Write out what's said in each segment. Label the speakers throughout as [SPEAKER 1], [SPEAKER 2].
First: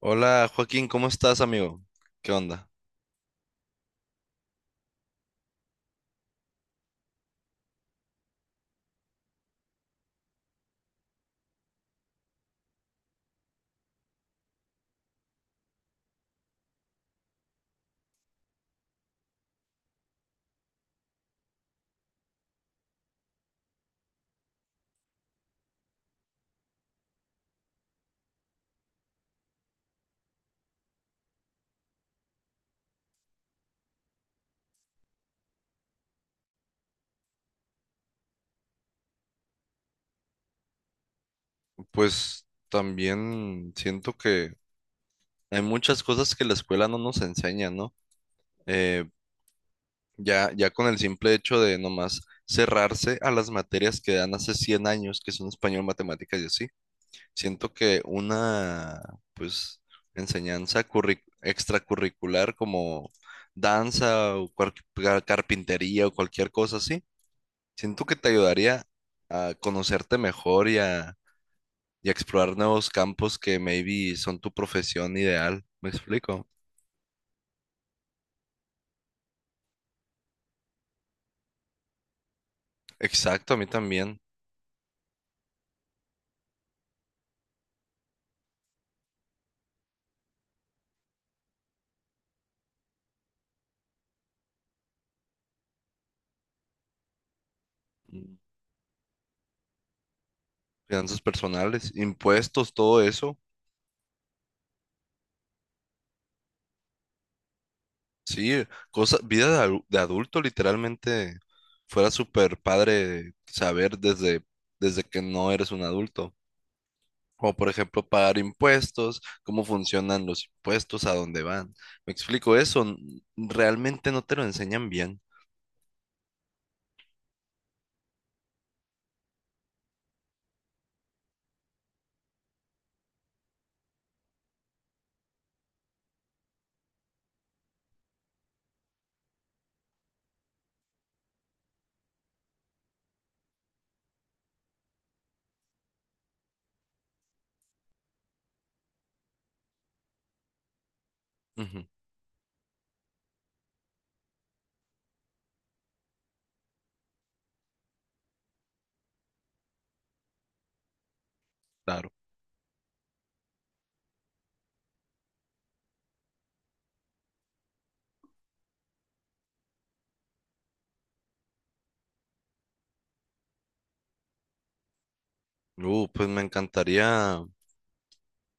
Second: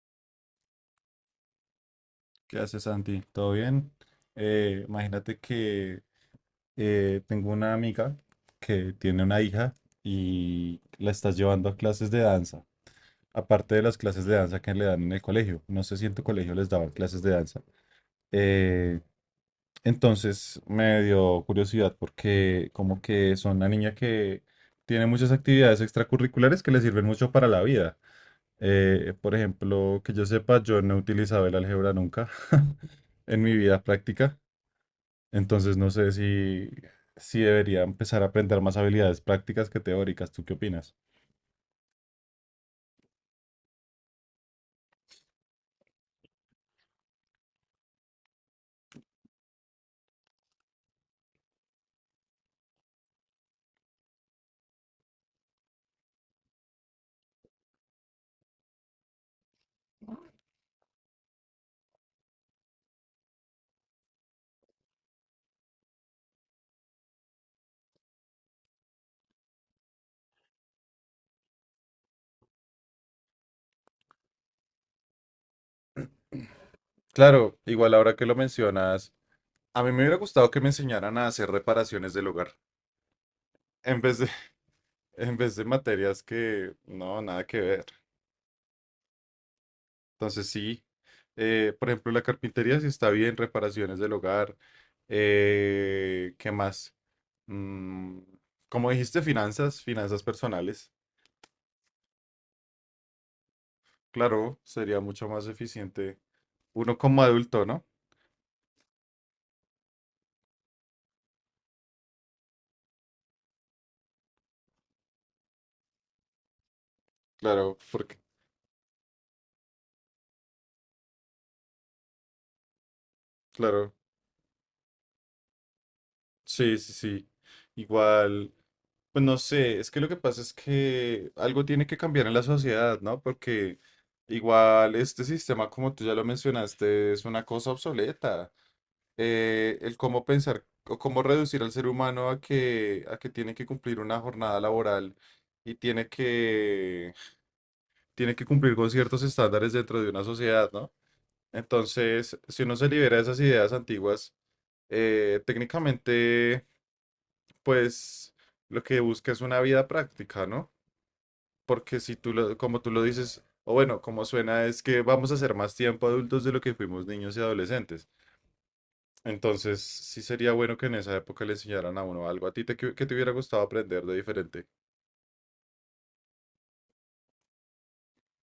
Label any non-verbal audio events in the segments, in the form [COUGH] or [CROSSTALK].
[SPEAKER 1] Hola, Joaquín, ¿cómo estás, amigo? ¿Qué
[SPEAKER 2] ¿Qué
[SPEAKER 1] onda?
[SPEAKER 2] haces, Santi? ¿Todo bien? Imagínate que tengo una amiga que tiene una hija y la estás llevando a clases de danza, aparte de las clases de danza que le dan en el colegio. No sé si en tu colegio les daban clases de danza. Eh, entonces me dio curiosidad porque como que son una niña que tiene muchas actividades extracurriculares que le sirven mucho para la vida. Por ejemplo, que yo sepa, yo no he utilizado el álgebra nunca [LAUGHS] en mi vida práctica. Entonces no sé si debería empezar a aprender más habilidades prácticas que teóricas. ¿Tú qué opinas?
[SPEAKER 1] Pues también siento que hay muchas cosas que la escuela no nos enseña, ¿no? Eh, ya con el simple hecho de nomás cerrarse a las materias que dan hace 100 años, que son español, matemáticas y así, siento que una, pues, extracurricular como danza o carpintería o cualquier cosa así, siento que te ayudaría a conocerte mejor y explorar nuevos campos que maybe son tu profesión ideal. ¿Me explico?
[SPEAKER 2] Claro, igual ahora que lo mencionas, a mí me hubiera gustado que me enseñaran a hacer reparaciones del hogar,
[SPEAKER 1] Exacto, a mí
[SPEAKER 2] en vez
[SPEAKER 1] también.
[SPEAKER 2] de, [LAUGHS] en vez de materias que no, nada que ver. Entonces sí, por ejemplo, la carpintería sí está bien, reparaciones del hogar. ¿Qué más? Mm,
[SPEAKER 1] Mm.
[SPEAKER 2] como dijiste, finanzas, finanzas personales.
[SPEAKER 1] Finanzas personales, impuestos, todo eso.
[SPEAKER 2] Claro, sería mucho más eficiente uno como adulto, ¿no?
[SPEAKER 1] Sí, cosa, vida de adulto literalmente fuera súper padre saber desde, desde que no eres un adulto. O por
[SPEAKER 2] Claro,
[SPEAKER 1] ejemplo
[SPEAKER 2] porque,
[SPEAKER 1] pagar impuestos, cómo funcionan los impuestos, a dónde van. Me explico eso.
[SPEAKER 2] claro,
[SPEAKER 1] Realmente no te lo enseñan bien.
[SPEAKER 2] sí, sí, sí. Igual, pues no sé, es que lo que pasa es que algo tiene que cambiar en la sociedad, ¿no? Porque igual este sistema, como tú ya lo mencionaste, es una cosa obsoleta. El cómo pensar o cómo reducir al ser humano a que tiene que cumplir una jornada laboral y tiene que cumplir con ciertos estándares dentro de una sociedad, ¿no?
[SPEAKER 1] Ujú,
[SPEAKER 2] Entonces, si uno se libera de esas ideas antiguas, técnicamente pues lo que busca es una vida práctica, ¿no? Porque
[SPEAKER 1] claro.
[SPEAKER 2] si tú lo, como tú lo dices, o bueno, como suena es que vamos a ser más tiempo adultos de lo que fuimos niños y adolescentes. Entonces, sí sería bueno que en esa época le enseñaran a uno algo a ti te, que, te hubiera gustado aprender de diferente.
[SPEAKER 1] Pues me encantaría.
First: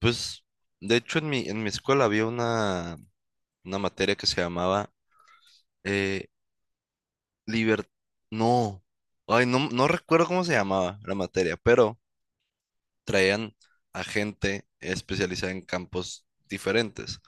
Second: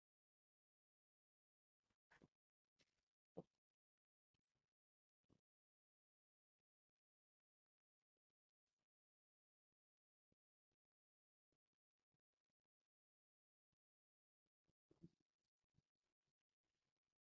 [SPEAKER 1] Pues, de hecho, en mi escuela había una materia que se llamaba eh, liber- No, ay, no, no recuerdo cómo se llamaba la materia, pero traían a gente especializada en campos diferentes.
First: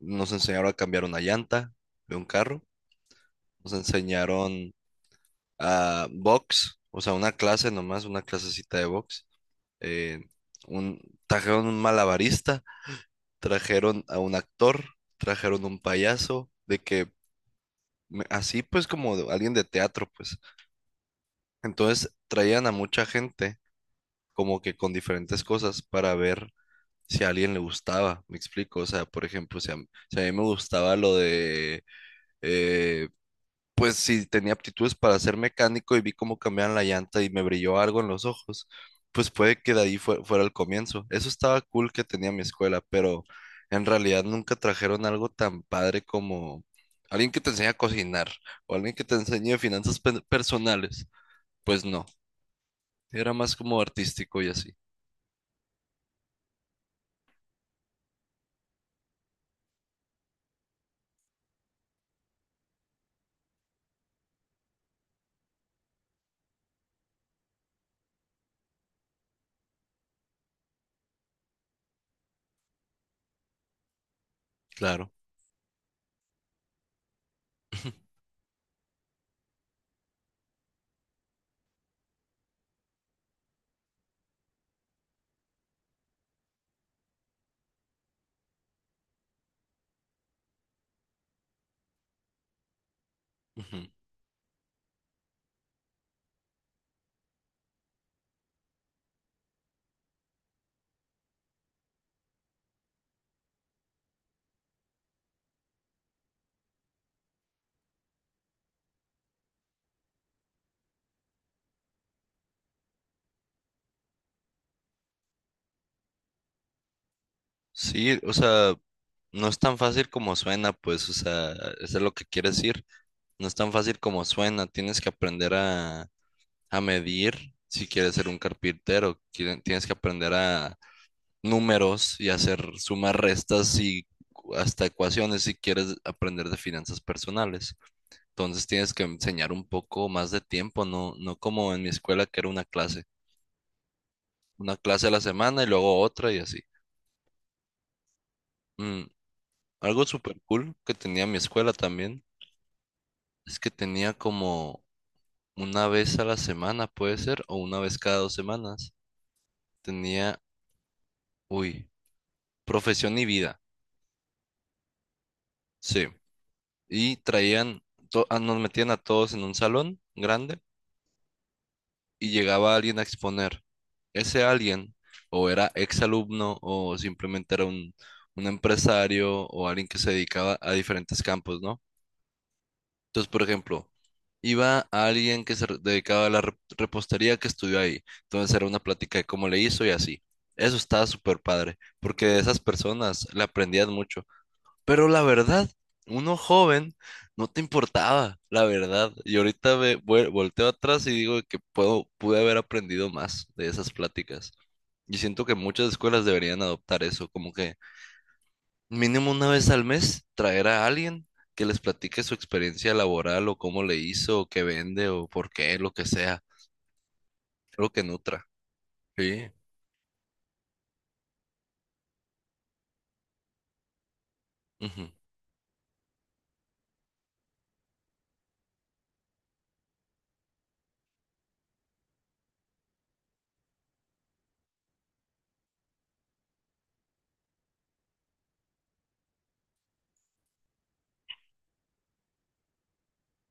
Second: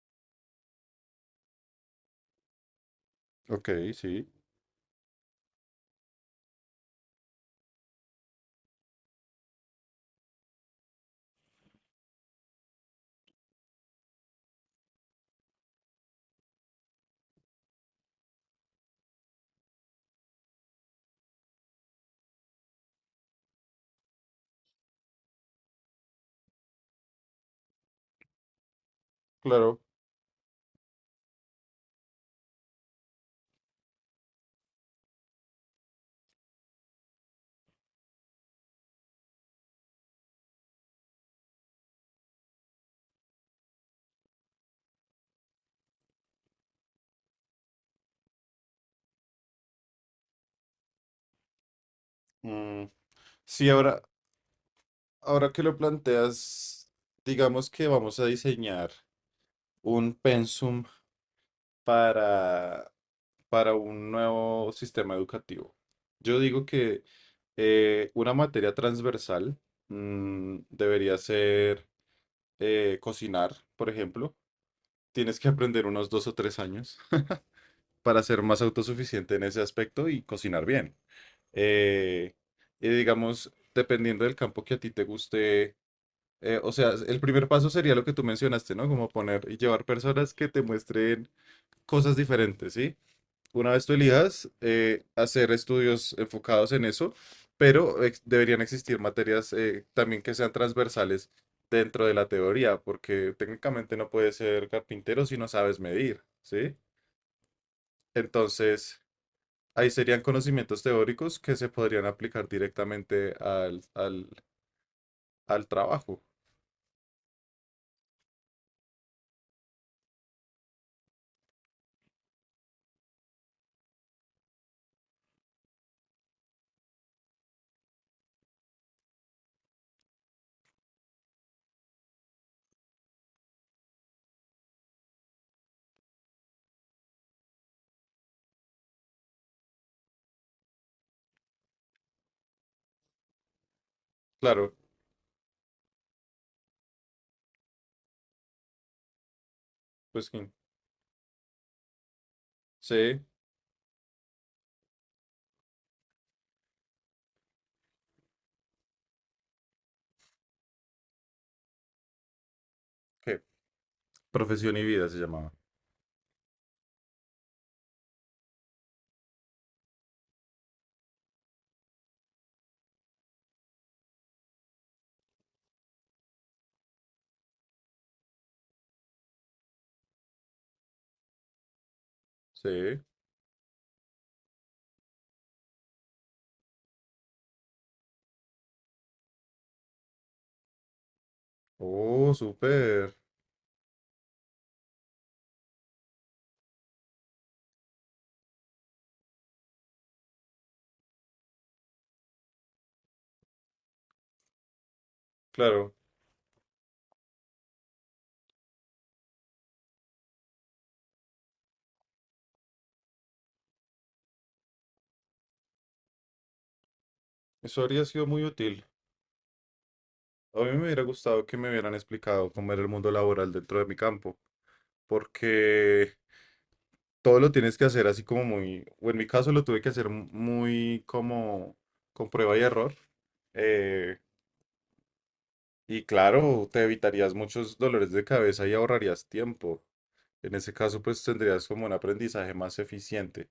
[SPEAKER 1] Nos enseñaron a cambiar una llanta de un carro,
[SPEAKER 2] Ok,
[SPEAKER 1] nos
[SPEAKER 2] sí,
[SPEAKER 1] enseñaron a box, o sea, una clase nomás, una clasecita de box. eh, un, Trajeron un malabarista, trajeron a un actor, trajeron un payaso, de que así pues como alguien de teatro, pues. Entonces traían a mucha gente como que con diferentes cosas para ver si a alguien le gustaba, me explico. O sea, por ejemplo,
[SPEAKER 2] claro.
[SPEAKER 1] si a mí me gustaba lo de eh, pues si tenía aptitudes para ser mecánico y vi cómo cambiaban la llanta y me brilló algo en los ojos, pues puede que de ahí fuera el comienzo. Eso estaba cool que tenía mi escuela, pero en realidad nunca trajeron algo tan padre como alguien que te enseñe a cocinar o alguien que te enseñe finanzas personales. Pues no,
[SPEAKER 2] Mm,
[SPEAKER 1] era más
[SPEAKER 2] sí,
[SPEAKER 1] como
[SPEAKER 2] ahora,
[SPEAKER 1] artístico y así,
[SPEAKER 2] ahora que lo planteas, digamos que vamos a diseñar un pensum para para un nuevo sistema educativo. Yo digo que una materia transversal mm, debería ser cocinar, por ejemplo.
[SPEAKER 1] claro.
[SPEAKER 2] Tienes que aprender unos dos o tres años [LAUGHS] para
[SPEAKER 1] [LAUGHS]
[SPEAKER 2] ser más autosuficiente en ese aspecto y cocinar bien. Eh, y digamos, dependiendo del campo que a ti te guste, o sea, el primer paso sería lo que tú mencionaste, ¿no? Como poner y llevar personas que te muestren cosas diferentes, ¿sí? Una vez
[SPEAKER 1] Ujú.
[SPEAKER 2] tú elijas hacer estudios enfocados en eso, pero deberían existir materias también que sean transversales dentro de la teoría, porque técnicamente no puedes ser carpintero si no sabes medir, ¿sí? Entonces, ahí serían conocimientos teóricos que se podrían aplicar directamente al trabajo.
[SPEAKER 1] Sí, o sea, no es tan fácil como suena, pues, o sea, eso es lo que quieres decir. No es tan fácil como suena, tienes que aprender a medir si quieres ser un carpintero. Tienes que aprender a números y hacer sumas, restas y hasta ecuaciones si quieres aprender de finanzas personales. Entonces tienes que enseñar un poco más de tiempo, no como en mi escuela que era
[SPEAKER 2] Claro,
[SPEAKER 1] una clase a la semana y luego otra y así. Mm. Algo
[SPEAKER 2] pues
[SPEAKER 1] súper
[SPEAKER 2] sí,
[SPEAKER 1] cool que tenía mi escuela también
[SPEAKER 2] sí,
[SPEAKER 1] es que tenía como una vez a la semana, puede ser, o una vez cada 2 semanas. Tenía, uy, profesión y
[SPEAKER 2] ¿qué?
[SPEAKER 1] vida.
[SPEAKER 2] Profesión y vida se llamaba.
[SPEAKER 1] Sí. Y traían, ah, nos metían a todos en un salón grande y llegaba alguien a exponer. Ese alguien o era exalumno o simplemente era un empresario o alguien que se dedicaba a diferentes campos, ¿no?
[SPEAKER 2] Sí.
[SPEAKER 1] Entonces, por ejemplo, iba alguien que se dedicaba a la repostería que estudió ahí. Entonces era una plática de cómo le hizo y así. Eso estaba súper padre, porque
[SPEAKER 2] Oh,
[SPEAKER 1] de esas
[SPEAKER 2] súper.
[SPEAKER 1] personas le aprendías mucho. Pero la verdad, uno joven no te importaba, la verdad. Y ahorita me volteo atrás y digo que pude haber aprendido más de esas pláticas. Y siento que muchas
[SPEAKER 2] Claro,
[SPEAKER 1] escuelas deberían adoptar eso, como que mínimo una vez al mes traer a alguien que les platique su experiencia laboral o cómo le hizo, o qué vende, o por qué, lo que sea,
[SPEAKER 2] eso
[SPEAKER 1] algo que
[SPEAKER 2] habría sido muy
[SPEAKER 1] nutra.
[SPEAKER 2] útil.
[SPEAKER 1] Sí.
[SPEAKER 2] A mí me hubiera gustado que me hubieran explicado cómo era el mundo laboral dentro de mi campo,
[SPEAKER 1] Ujú.
[SPEAKER 2] porque todo lo tienes que hacer así como muy, o en mi caso lo tuve que hacer muy como con prueba y error. eh, y claro, te evitarías muchos dolores de cabeza y ahorrarías tiempo. En ese caso, pues tendrías como un aprendizaje más eficiente.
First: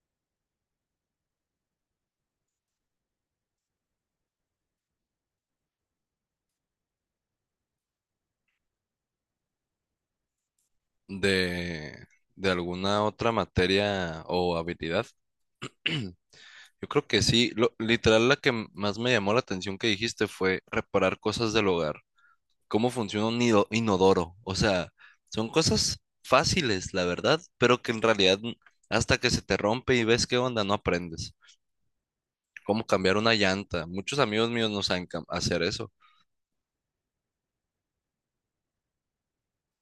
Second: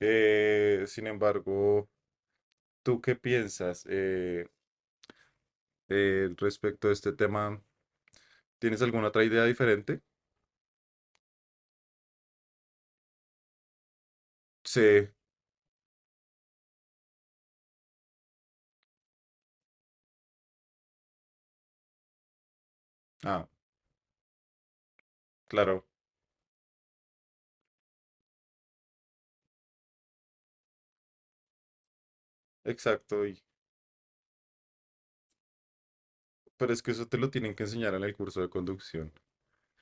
[SPEAKER 2] Sin embargo, ¿tú qué piensas respecto a este tema? ¿Tienes alguna otra idea diferente?
[SPEAKER 1] De, de alguna otra materia o habilidad.
[SPEAKER 2] Sí.
[SPEAKER 1] [CLEARS THROAT] Yo creo que sí, literal la que más me llamó la atención que dijiste fue reparar cosas del hogar, cómo funciona un
[SPEAKER 2] Ah.
[SPEAKER 1] inodoro, o sea, son
[SPEAKER 2] Claro,
[SPEAKER 1] cosas fáciles, la verdad, pero que en realidad hasta que se te rompe y ves qué onda, no aprendes. Cómo cambiar
[SPEAKER 2] exacto.
[SPEAKER 1] una llanta, muchos amigos míos no saben hacer eso.
[SPEAKER 2] Pero es que eso te lo tienen que enseñar en el curso de conducción.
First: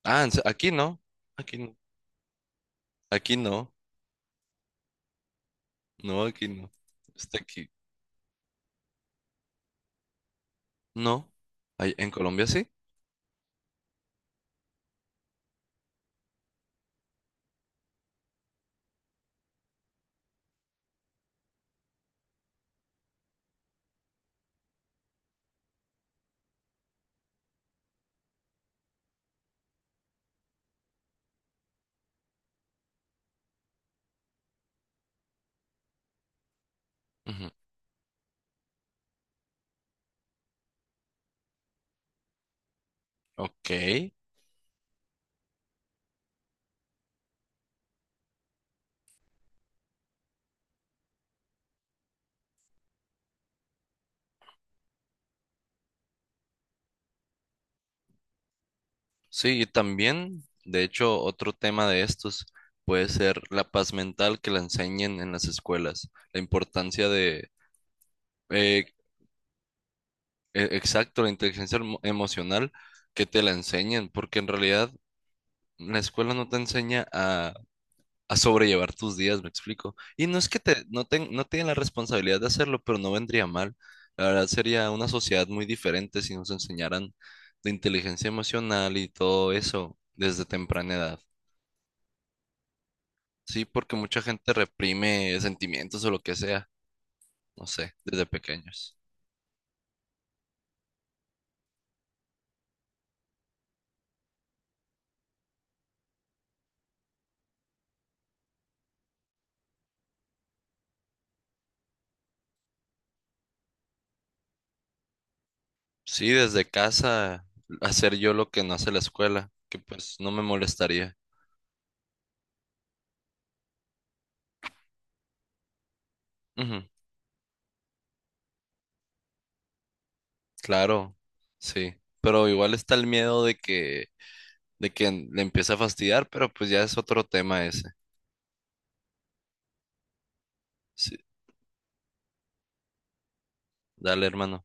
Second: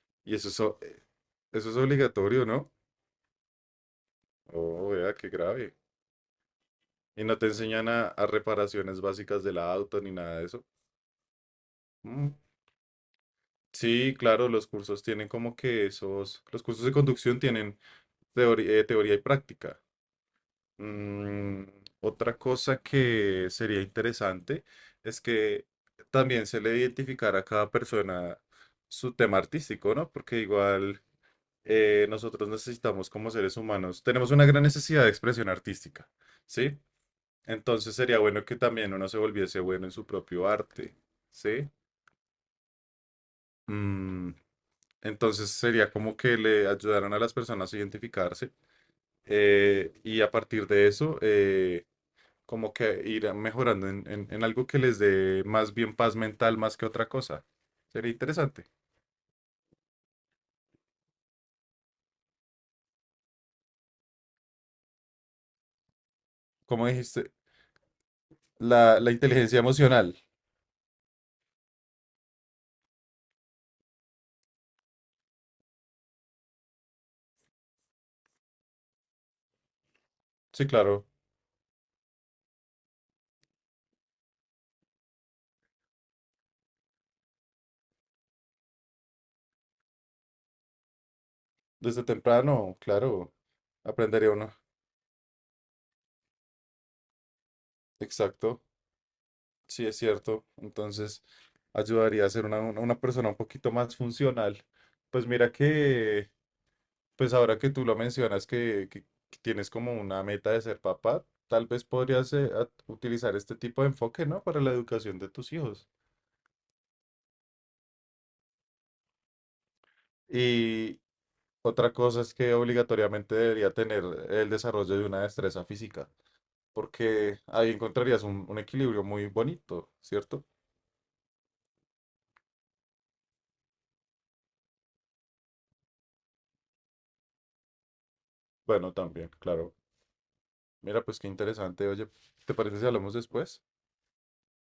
[SPEAKER 1] Ah,
[SPEAKER 2] Y eso es,
[SPEAKER 1] aquí
[SPEAKER 2] o-
[SPEAKER 1] no,
[SPEAKER 2] eh,
[SPEAKER 1] aquí
[SPEAKER 2] Eso
[SPEAKER 1] no,
[SPEAKER 2] es obligatorio, ¿no?
[SPEAKER 1] aquí no,
[SPEAKER 2] Oh, vea, qué grave.
[SPEAKER 1] no, aquí no,
[SPEAKER 2] Y no
[SPEAKER 1] está
[SPEAKER 2] te
[SPEAKER 1] aquí,
[SPEAKER 2] enseñan a reparaciones básicas del auto ni nada de eso.
[SPEAKER 1] no. En
[SPEAKER 2] Mm,
[SPEAKER 1] Colombia sí.
[SPEAKER 2] sí, claro, los cursos tienen como que esos, los cursos de conducción tienen teoría y práctica. Mm, otra cosa que sería interesante es que también se le identificara a cada persona su tema artístico, ¿no? Porque igual... nosotros necesitamos como seres humanos, tenemos una gran necesidad de expresión artística, ¿sí?
[SPEAKER 1] Ujú.
[SPEAKER 2] Entonces sería bueno que también uno se volviese bueno en su propio arte, ¿sí?
[SPEAKER 1] Ok.
[SPEAKER 2] Mm, entonces sería como que le ayudaran a las personas a identificarse y a partir de eso, como que ir mejorando en algo que les dé más bien paz mental más que otra cosa. Sería interesante.
[SPEAKER 1] Sí, y también, de hecho, otro tema de estos puede ser la paz mental, que la enseñen en las escuelas, la
[SPEAKER 2] Como
[SPEAKER 1] importancia
[SPEAKER 2] dijiste,
[SPEAKER 1] de, eh,
[SPEAKER 2] la inteligencia emocional.
[SPEAKER 1] exacto, la inteligencia emocional, que te la enseñen, porque en realidad la escuela no te enseña a sobrellevar tus días, me explico. Y no es que
[SPEAKER 2] Sí,
[SPEAKER 1] te, no,
[SPEAKER 2] claro.
[SPEAKER 1] ten- no tienen la responsabilidad de hacerlo, pero no vendría mal. La verdad sería una sociedad muy diferente si nos enseñaran de inteligencia emocional y todo eso desde temprana edad.
[SPEAKER 2] Desde temprano, claro,
[SPEAKER 1] Sí, porque mucha
[SPEAKER 2] aprendería
[SPEAKER 1] gente
[SPEAKER 2] uno.
[SPEAKER 1] reprime sentimientos o lo que sea, no sé, desde
[SPEAKER 2] Exacto,
[SPEAKER 1] pequeños.
[SPEAKER 2] sí es cierto. Entonces, ayudaría a ser una persona un poquito más funcional. Pues mira que, pues ahora que tú lo mencionas, que tienes como una meta de ser papá, tal vez podrías utilizar este tipo de enfoque, ¿no? Para la educación de tus hijos.
[SPEAKER 1] Sí, desde casa, hacer yo lo que no hace la escuela, que pues no me
[SPEAKER 2] Y
[SPEAKER 1] molestaría.
[SPEAKER 2] otra cosa es que obligatoriamente debería tener el desarrollo de una destreza física,
[SPEAKER 1] Ujú,
[SPEAKER 2] porque ahí encontrarías un equilibrio muy bonito, ¿cierto?
[SPEAKER 1] claro, sí. Pero igual está el miedo de que le empiece a fastidiar, pero pues ya es otro tema ese.
[SPEAKER 2] Bueno, también, claro. Mira,
[SPEAKER 1] Sí,
[SPEAKER 2] pues qué interesante. Oye, ¿te parece si hablamos después?
[SPEAKER 1] dale, hermano.